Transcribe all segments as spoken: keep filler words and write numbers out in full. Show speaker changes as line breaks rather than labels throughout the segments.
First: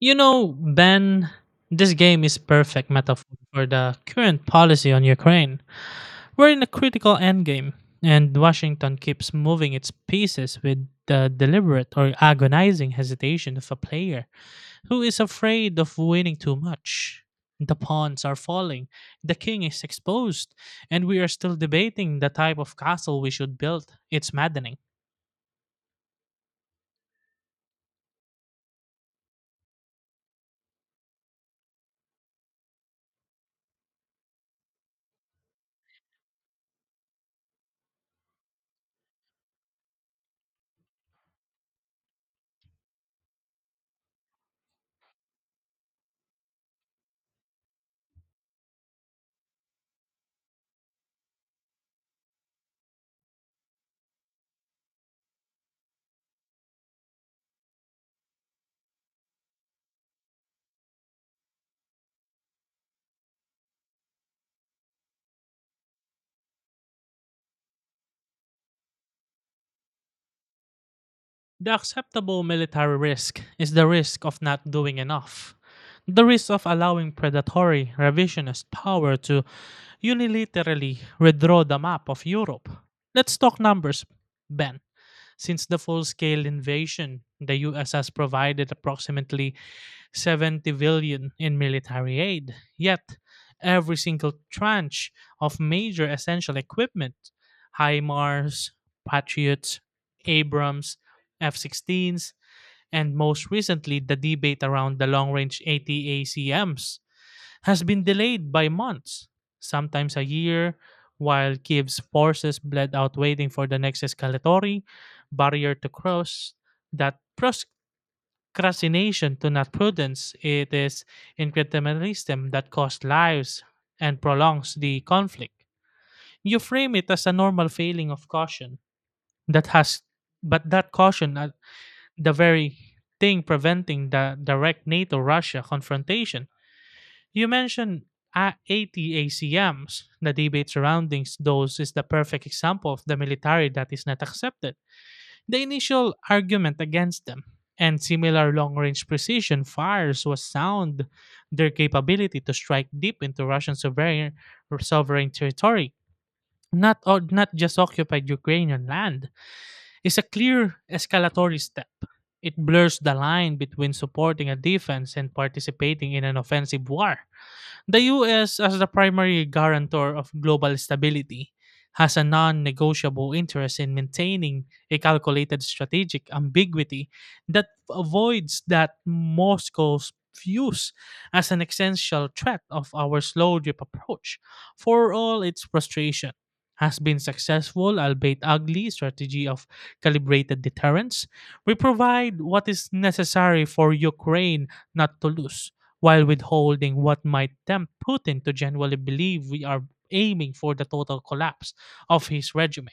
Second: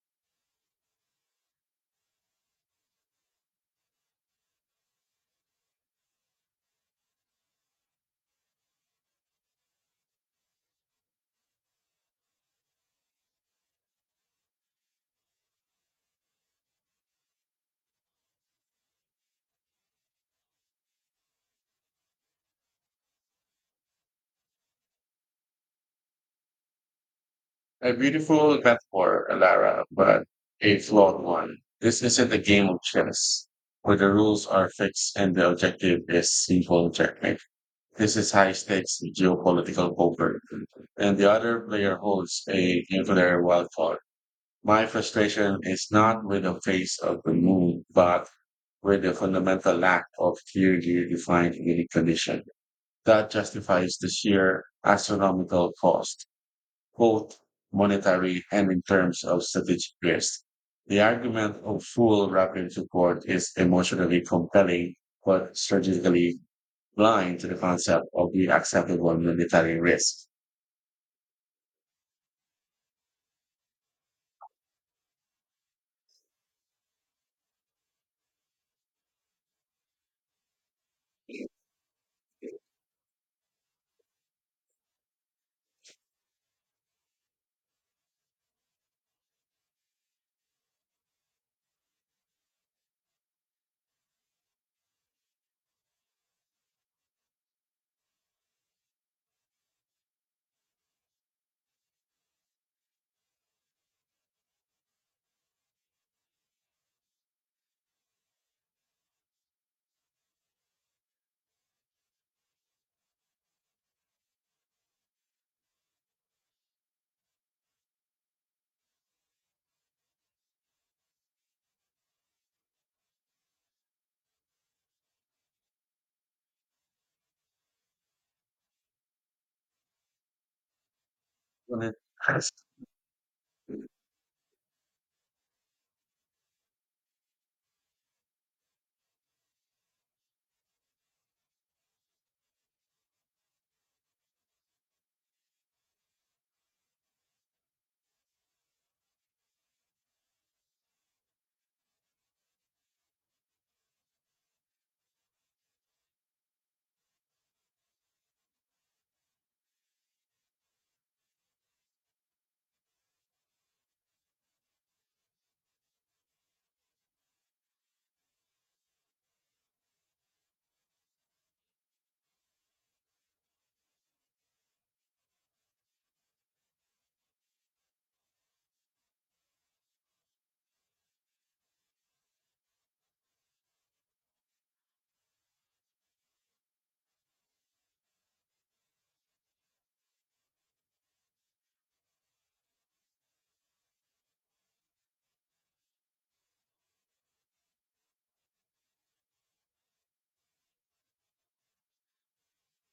You know, Ben, this game is perfect metaphor for the current policy on Ukraine. We're in a critical endgame, and Washington keeps moving its pieces with the deliberate or agonizing hesitation of a player who is afraid of winning too much. The pawns are falling, the king is exposed, and we are still debating the type of castle we should build. It's maddening.
A beautiful metaphor, Lara, but a flawed one. This isn't a game of chess where the rules are fixed and the objective is simple checkmate. This is high stakes geopolitical poker, and the other player holds a nuclear wild card. My frustration is not with the face of the moon, but with the fundamental lack of clearly defined winning condition. That justifies the sheer astronomical cost both monetary and in terms of strategic risk. The argument of full rapid support is emotionally compelling, but strategically blind to the concept of the acceptable monetary risk.
The acceptable military risk is the risk of not doing enough, the risk of allowing predatory revisionist power to unilaterally redraw the map of Europe. Let's talk numbers, Ben. Since the full scale invasion, the U S has provided approximately seventy billion in military aid, yet every single tranche of major essential equipment, HIMARS, Patriots, Abrams, F sixteens, and most recently the debate around the long-range ATACMs, has been delayed by months, sometimes a year, while Kiev's forces bled out waiting for the next escalatory barrier to cross. That procrastination to not prudence, it is incrementalism that costs lives and prolongs the conflict. You frame it as a normal failing of caution that has, but that caution uh,
When it
the
has
very thing preventing the direct NATO Russia confrontation. You mentioned A- ATACMs. The debate surrounding those is the perfect example of the military that is not accepted. The initial argument against them and similar long range precision fires was sound, their capability to strike deep into Russian sovereign, sovereign territory, not, o- not just occupied Ukrainian land, is a clear escalatory step. It blurs the line between supporting a defense and participating in an offensive war. The U S, as the primary guarantor of global stability, has a non negotiable interest in maintaining a calculated strategic ambiguity that avoids that Moscow's views as an essential threat of our slow drip approach, for all its frustration, has been successful albeit ugly strategy of calibrated deterrence. We provide what is necessary for Ukraine not to lose, while withholding what might tempt Putin to genuinely believe we are aiming for the total collapse of his regime.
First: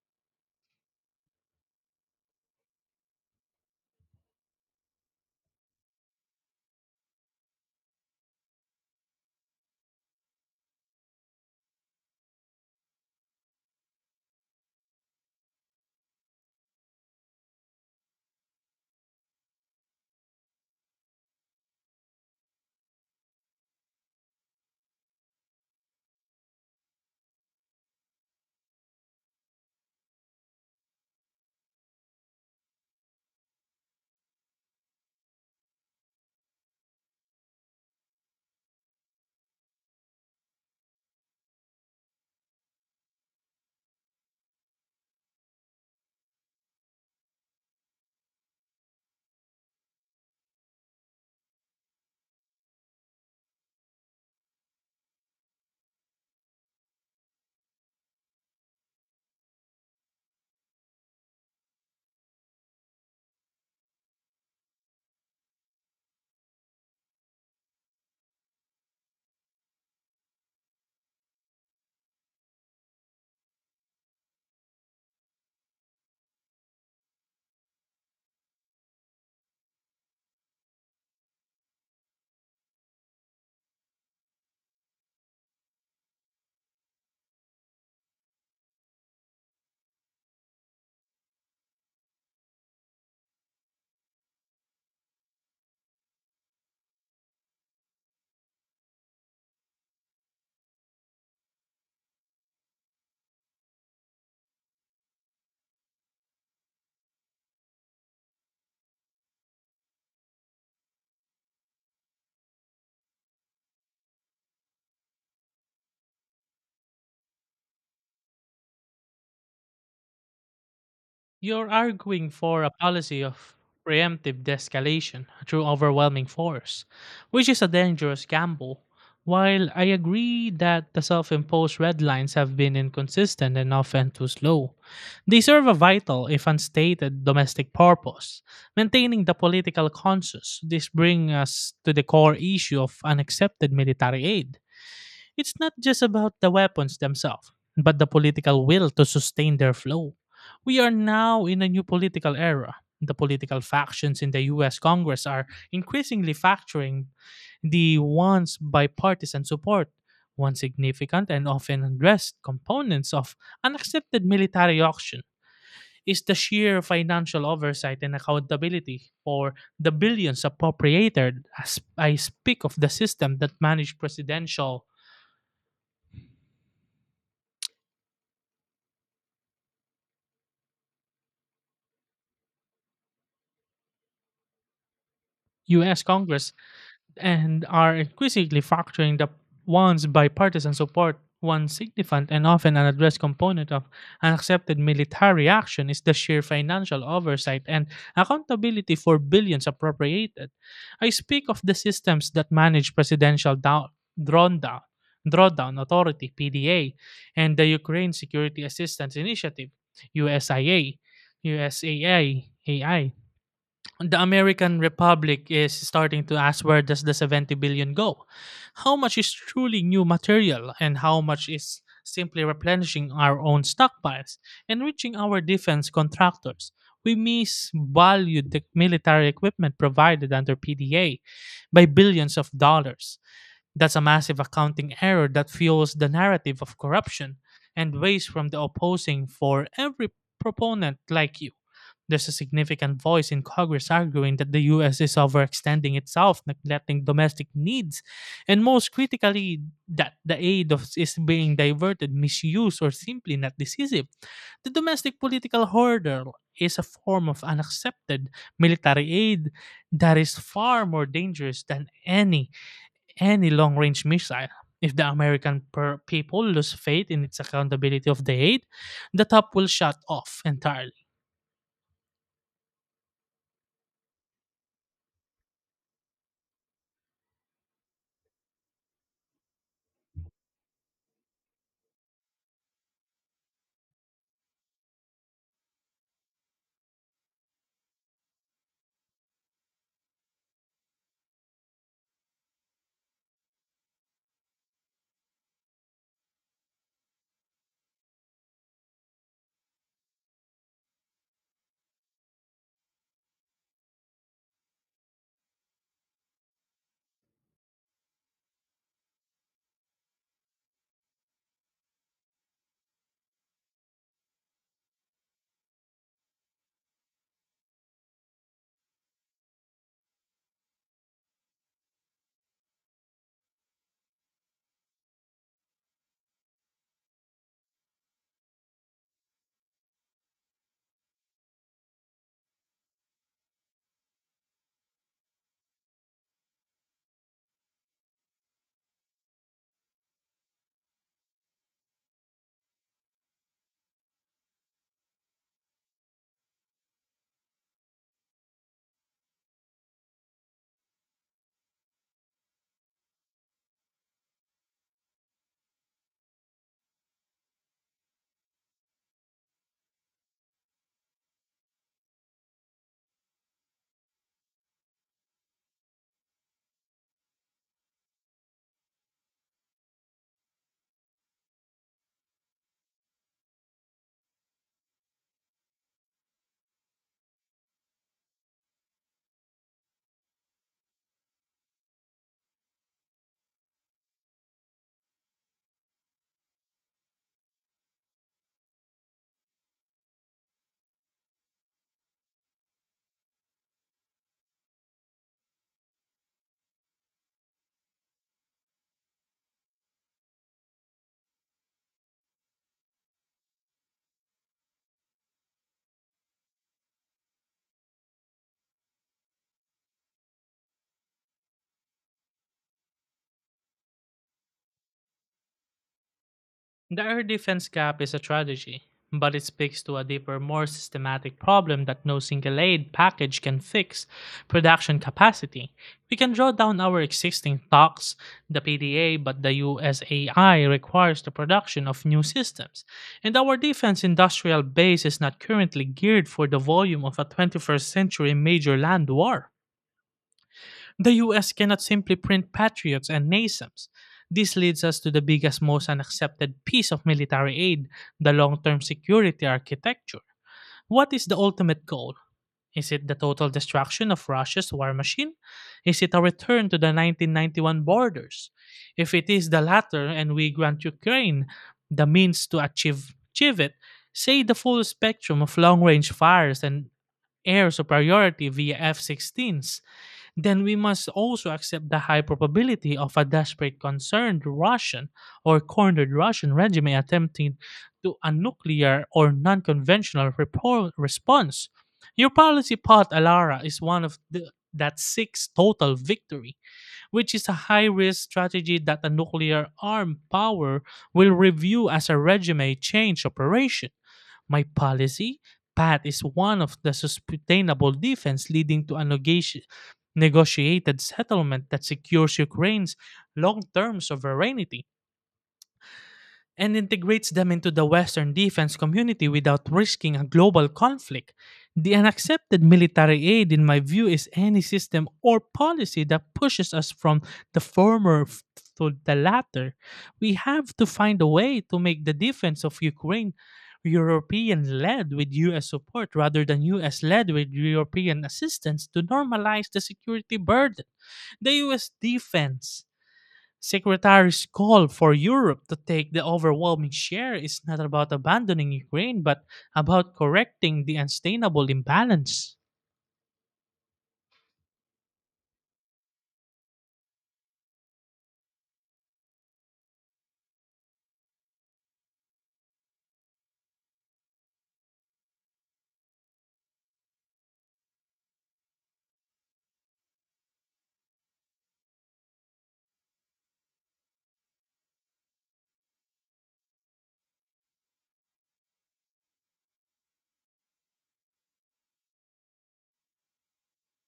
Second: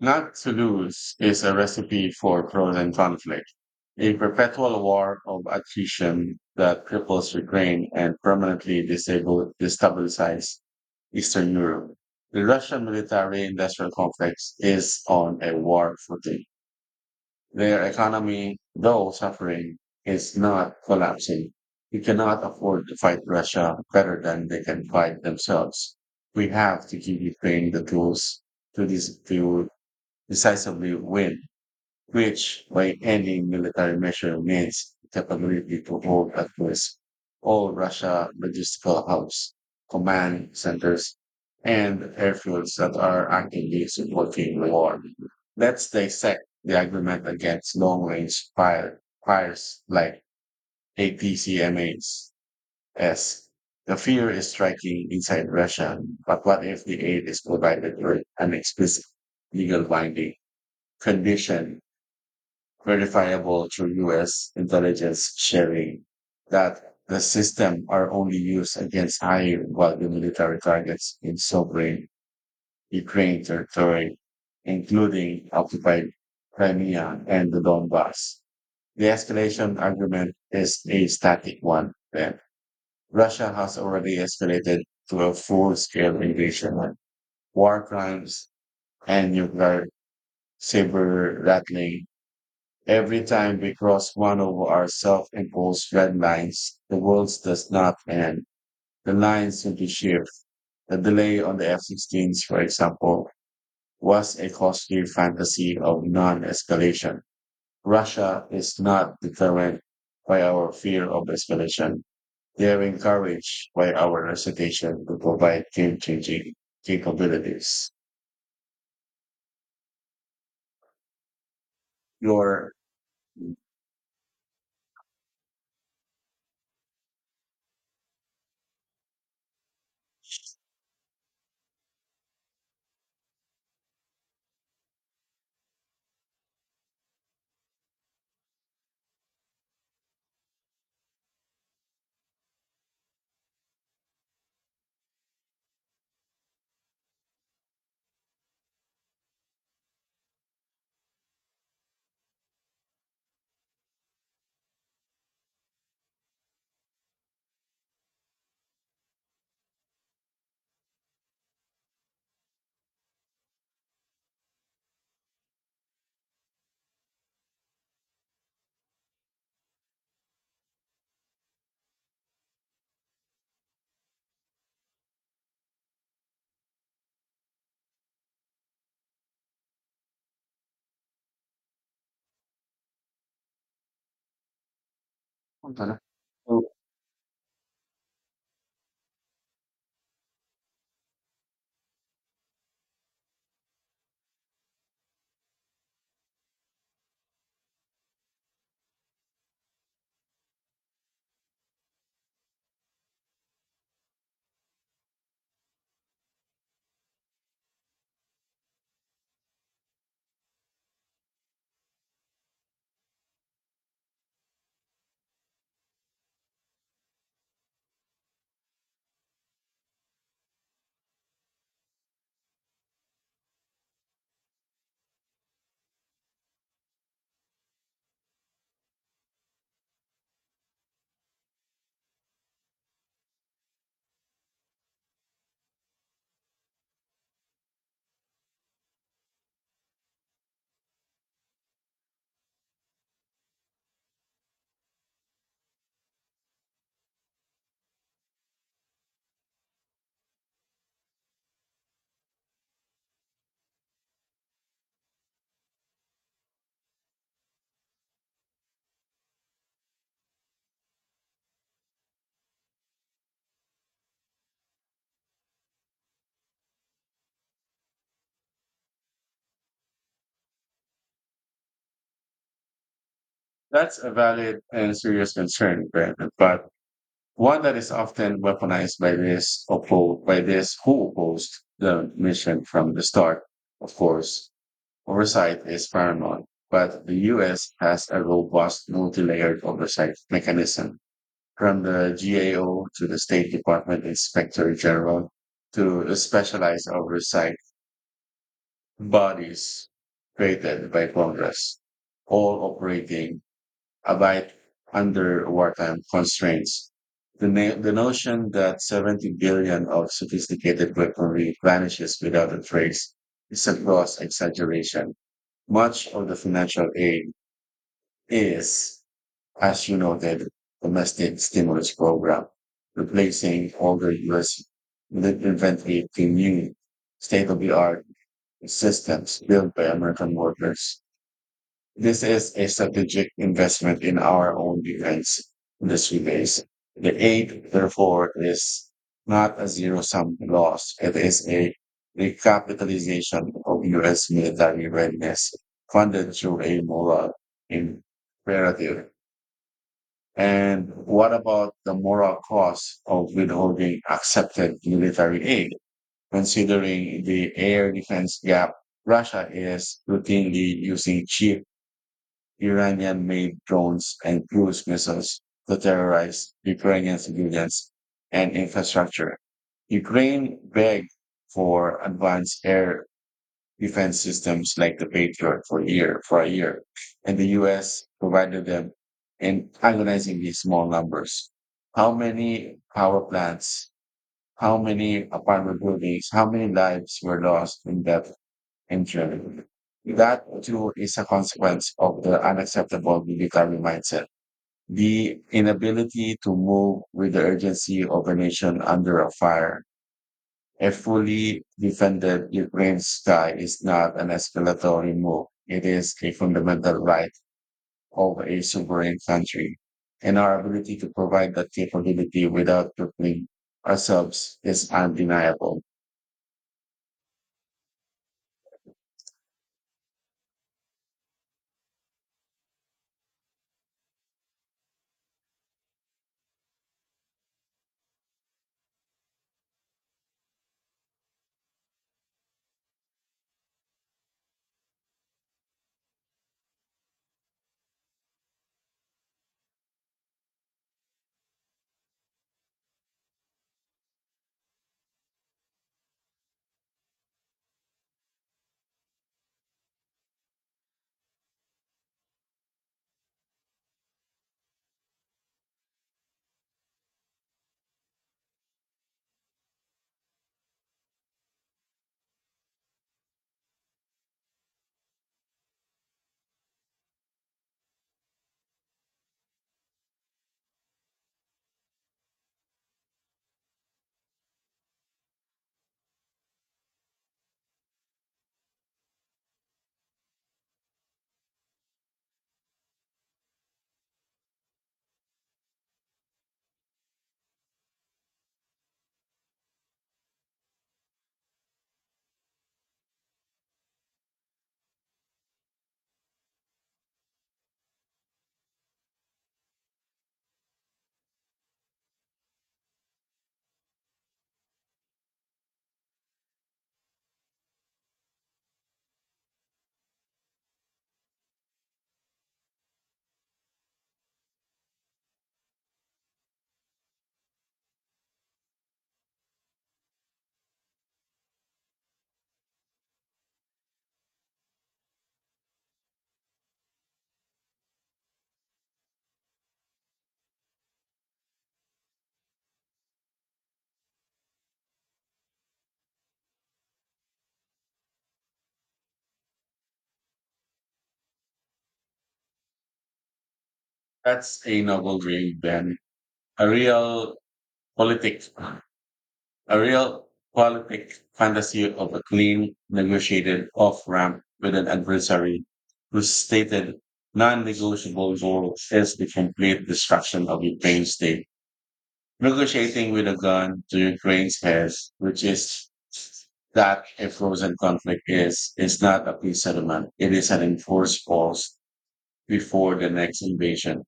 not to lose is a recipe for frozen conflict, a perpetual war of attrition that cripples Ukraine and permanently disables, destabilizes Eastern Europe. The Russian military industrial complex is on a war footing. Their economy, though suffering, is not collapsing. We cannot afford to fight Russia better than they can fight themselves. We have to give Ukraine the tools to, dis- to decisively win, which by any military measure means the capability to hold at risk all Russia logistical hubs, command centers, and airfields that are actively supporting the war. Let's dissect the agreement against long-range fire, fires like A T C M A s. S. The fear is striking inside Russia, but what if the aid is provided with an explicit legal binding condition, verifiable through U S intelligence sharing, that the system are only used against high value military targets in sovereign Ukraine territory, including occupied Crimea and the Donbass. The escalation argument is a static one. Then Russia has already escalated to a full-scale invasion, war crimes, and nuclear saber rattling. Every time we cross one of our self imposed red lines, the world does not end. The lines simply shift. The delay on the F sixteens, for example, was a costly fantasy of non escalation. Russia is not determined by our fear of escalation. They are encouraged by our recitation to provide game changing capabilities.
You're arguing for a
Your,
policy of preemptive de-escalation through overwhelming force, which is a dangerous gamble. While I agree that the self imposed red lines have been inconsistent and often too slow, they serve a vital, if unstated, domestic purpose, maintaining the political conscience. This brings us to the core issue of unaccepted military aid. It's not just about the weapons themselves, but the political will to sustain their flow. We are now in a new political era. The political factions in the U S Congress are increasingly fracturing the once bipartisan support. One significant and often addressed components of unaccepted military auction is the sheer financial oversight and accountability for the billions appropriated, as I speak of the system that managed presidential, U S Congress,
so
and are increasingly factoring the once bipartisan support. One significant and often unaddressed component of unaccepted military action is the sheer financial oversight and accountability for billions appropriated. I speak of the systems that manage presidential down, drawdown, drawdown authority (P D A) and the Ukraine Security Assistance Initiative (U S I A), U S A A. The American Republic is starting to ask, where does the seventy billion go? How much is truly new material and how much is simply replenishing our own stockpiles, enriching our defense contractors? We misvalued the military equipment provided under P D A by billions of dollars. That's a massive accounting error that fuels the narrative of corruption and weighs from the opposing for every proponent like you. There's a significant voice in Congress arguing that the U S is overextending itself, neglecting domestic needs, and most critically, that the aid of, is being diverted, misused, or simply not decisive. The domestic political hurdle is a form of unaccepted military aid that is far more dangerous than any any long range missile. If the American per- people lose faith in its accountability of the aid, the top will shut off entirely.
that's a valid and serious concern, Brandon, but one that is often weaponized by this oppo- by this who opposed the mission from the start. Of course, oversight is paramount, but the U S has a robust multi-layered oversight mechanism, from the G A O to the State Department Inspector General to specialized oversight bodies created by Congress, all operating abide under wartime constraints. The, na- the notion that seventy billion of sophisticated weaponry vanishes without a trace is a gross exaggeration. Much of the financial aid is, as you noted, domestic stimulus program, replacing older U S lit- inventory to new state-of-the-art systems built by American workers. This is a strategic investment in our own defense in the few days. The aid, therefore, is not a zero-sum loss. It is a recapitalization of U S military readiness funded through a moral imperative. And what about the moral cost of withholding accepted military aid? Considering the air defense gap, Russia is routinely using cheap Iranian made drones and cruise missiles to terrorize Ukrainian civilians and infrastructure. Ukraine begged for advanced air defense systems like the Patriot for year for a year, and the U S provided them in agonizingly small numbers. How many power plants, how many apartment buildings, how many lives were lost in that injury. That too is a consequence of the unacceptable military mindset. The inability to move with the urgency of a nation under a fire. A fully defended Ukraine's sky is not an escalatory move. It is a fundamental right of a sovereign country. And our ability to provide that capability without crippling ourselves is undeniable.
The air defense gap is a strategy, but it speaks to a deeper, more systematic problem that no single aid package can fix: production capacity. We can draw down our existing stocks, the P D A, but the U S A I requires the production of new systems. And our defense industrial base is not currently geared for the volume of a twenty-first century major land war. The U S cannot simply print patriots and NASAMS. This leads us to the biggest, most unaccepted piece of military aid: the long term security architecture. What is the ultimate goal? Is it the total destruction of Russia's war machine? Is it a return to the nineteen ninety-one borders? If it is the latter and we grant Ukraine the means to achieve, achieve it, say the full spectrum of long range fires and air superiority via F sixteens, then we must also accept the high probability of a desperate, concerned Russian or cornered Russian regime attempting to a nuclear or non conventional repo- response. Your policy path, Alara, is one of the, that seeks total victory, which is a high risk strategy that a nuclear armed power will review as a regime change operation. My policy path is one of the sustainable defense leading to a negoti- negotiated settlement that secures Ukraine's long-term sovereignty and integrates them into the Western defense community without risking a global conflict. The unaccepted military aid, in my view, is any system or policy that pushes us from the former f- to the latter. We have to find a way to make the defense of Ukraine European led with U S support rather than U S led with European assistance to normalize the security burden. The U S defense Secretary's call for Europe to take the overwhelming share is not about abandoning Ukraine, but about correcting the unsustainable imbalance.
That's a noble dream, Ben. A real politic. A real quality fantasy of a clean, negotiated off ramp with an adversary whose stated non negotiable goal is the complete destruction of Ukraine's state. Negotiating with a gun to Ukraine's head, which is that a frozen conflict is, is not a peace settlement. It is an enforced pause before the next invasion.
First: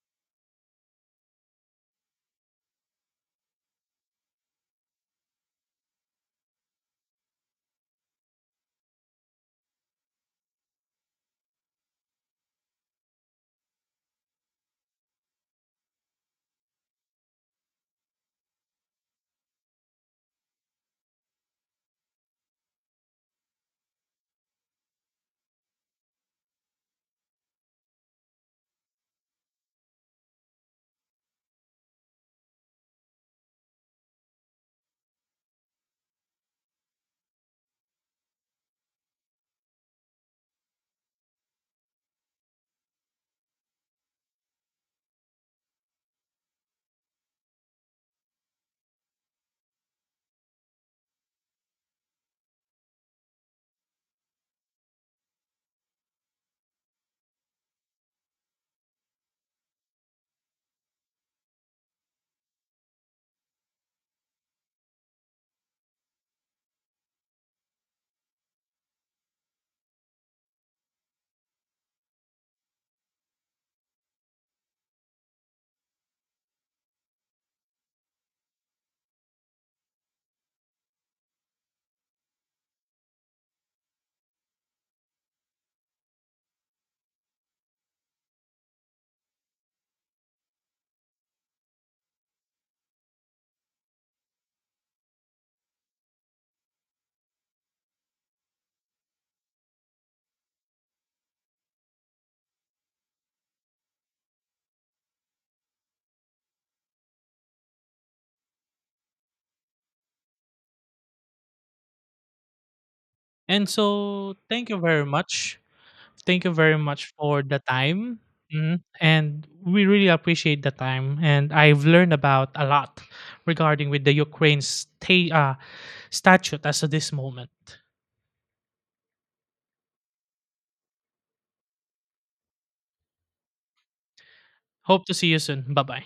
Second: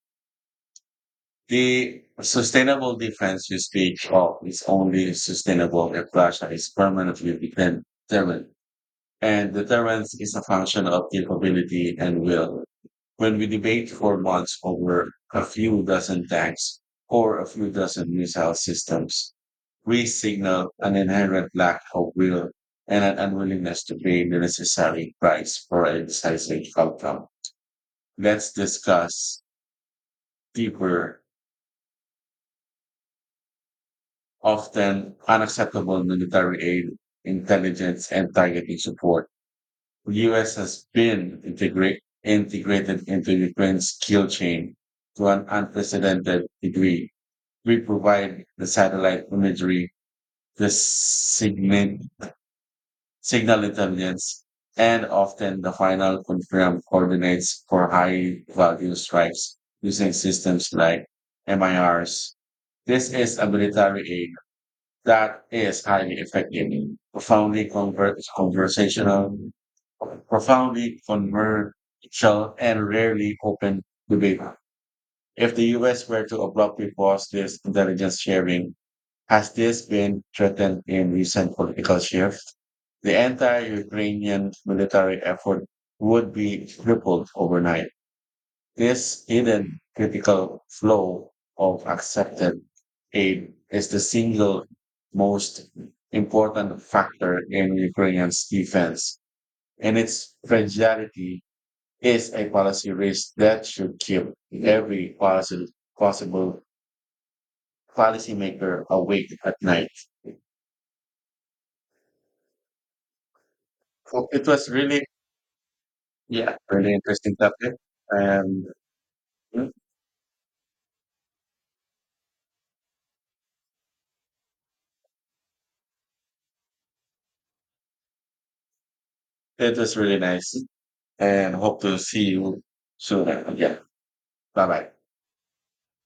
The sustainable defense you speak of is only sustainable if Russia is permanently determined. And deterrence is a function of capability and will. When we debate for months over a few dozen tanks or a few dozen missile systems, we signal an inherent lack of will and an unwillingness to pay the necessary price for a decisive outcome. Let's discuss deeper often unacceptable military aid, intelligence, and targeting support. The U S has been integrate, integrated into Ukraine's kill chain to an unprecedented degree. We provide the satellite imagery, the signal, signal intelligence, and often the final confirmed coordinates for high value strikes using systems like M I Rs. This is a military aid that is highly effective, profoundly convert, conversational, profoundly conversational, and rarely open debate. If the U S were to abruptly pause this intelligence sharing, has this been threatened in recent political shifts? The entire Ukrainian military effort would be crippled overnight. This hidden critical flow of accepted aid is the single most important factor in Ukraine's defense, and its fragility is a policy risk that should keep every policy, possible policymaker awake at night.
And
So
so,
it
thank
was
you very
really,
much. Thank you
yeah,
very
really
much
interesting
for the
topic,
time.
and
Mhm. And
hmm,
we really appreciate the time. And I've learned about a lot regarding with the Ukraine sta- uh, statute as of this moment.
it was really nice. And hope to see you soon. Yeah, bye bye.
Hope to see you soon. Bye bye.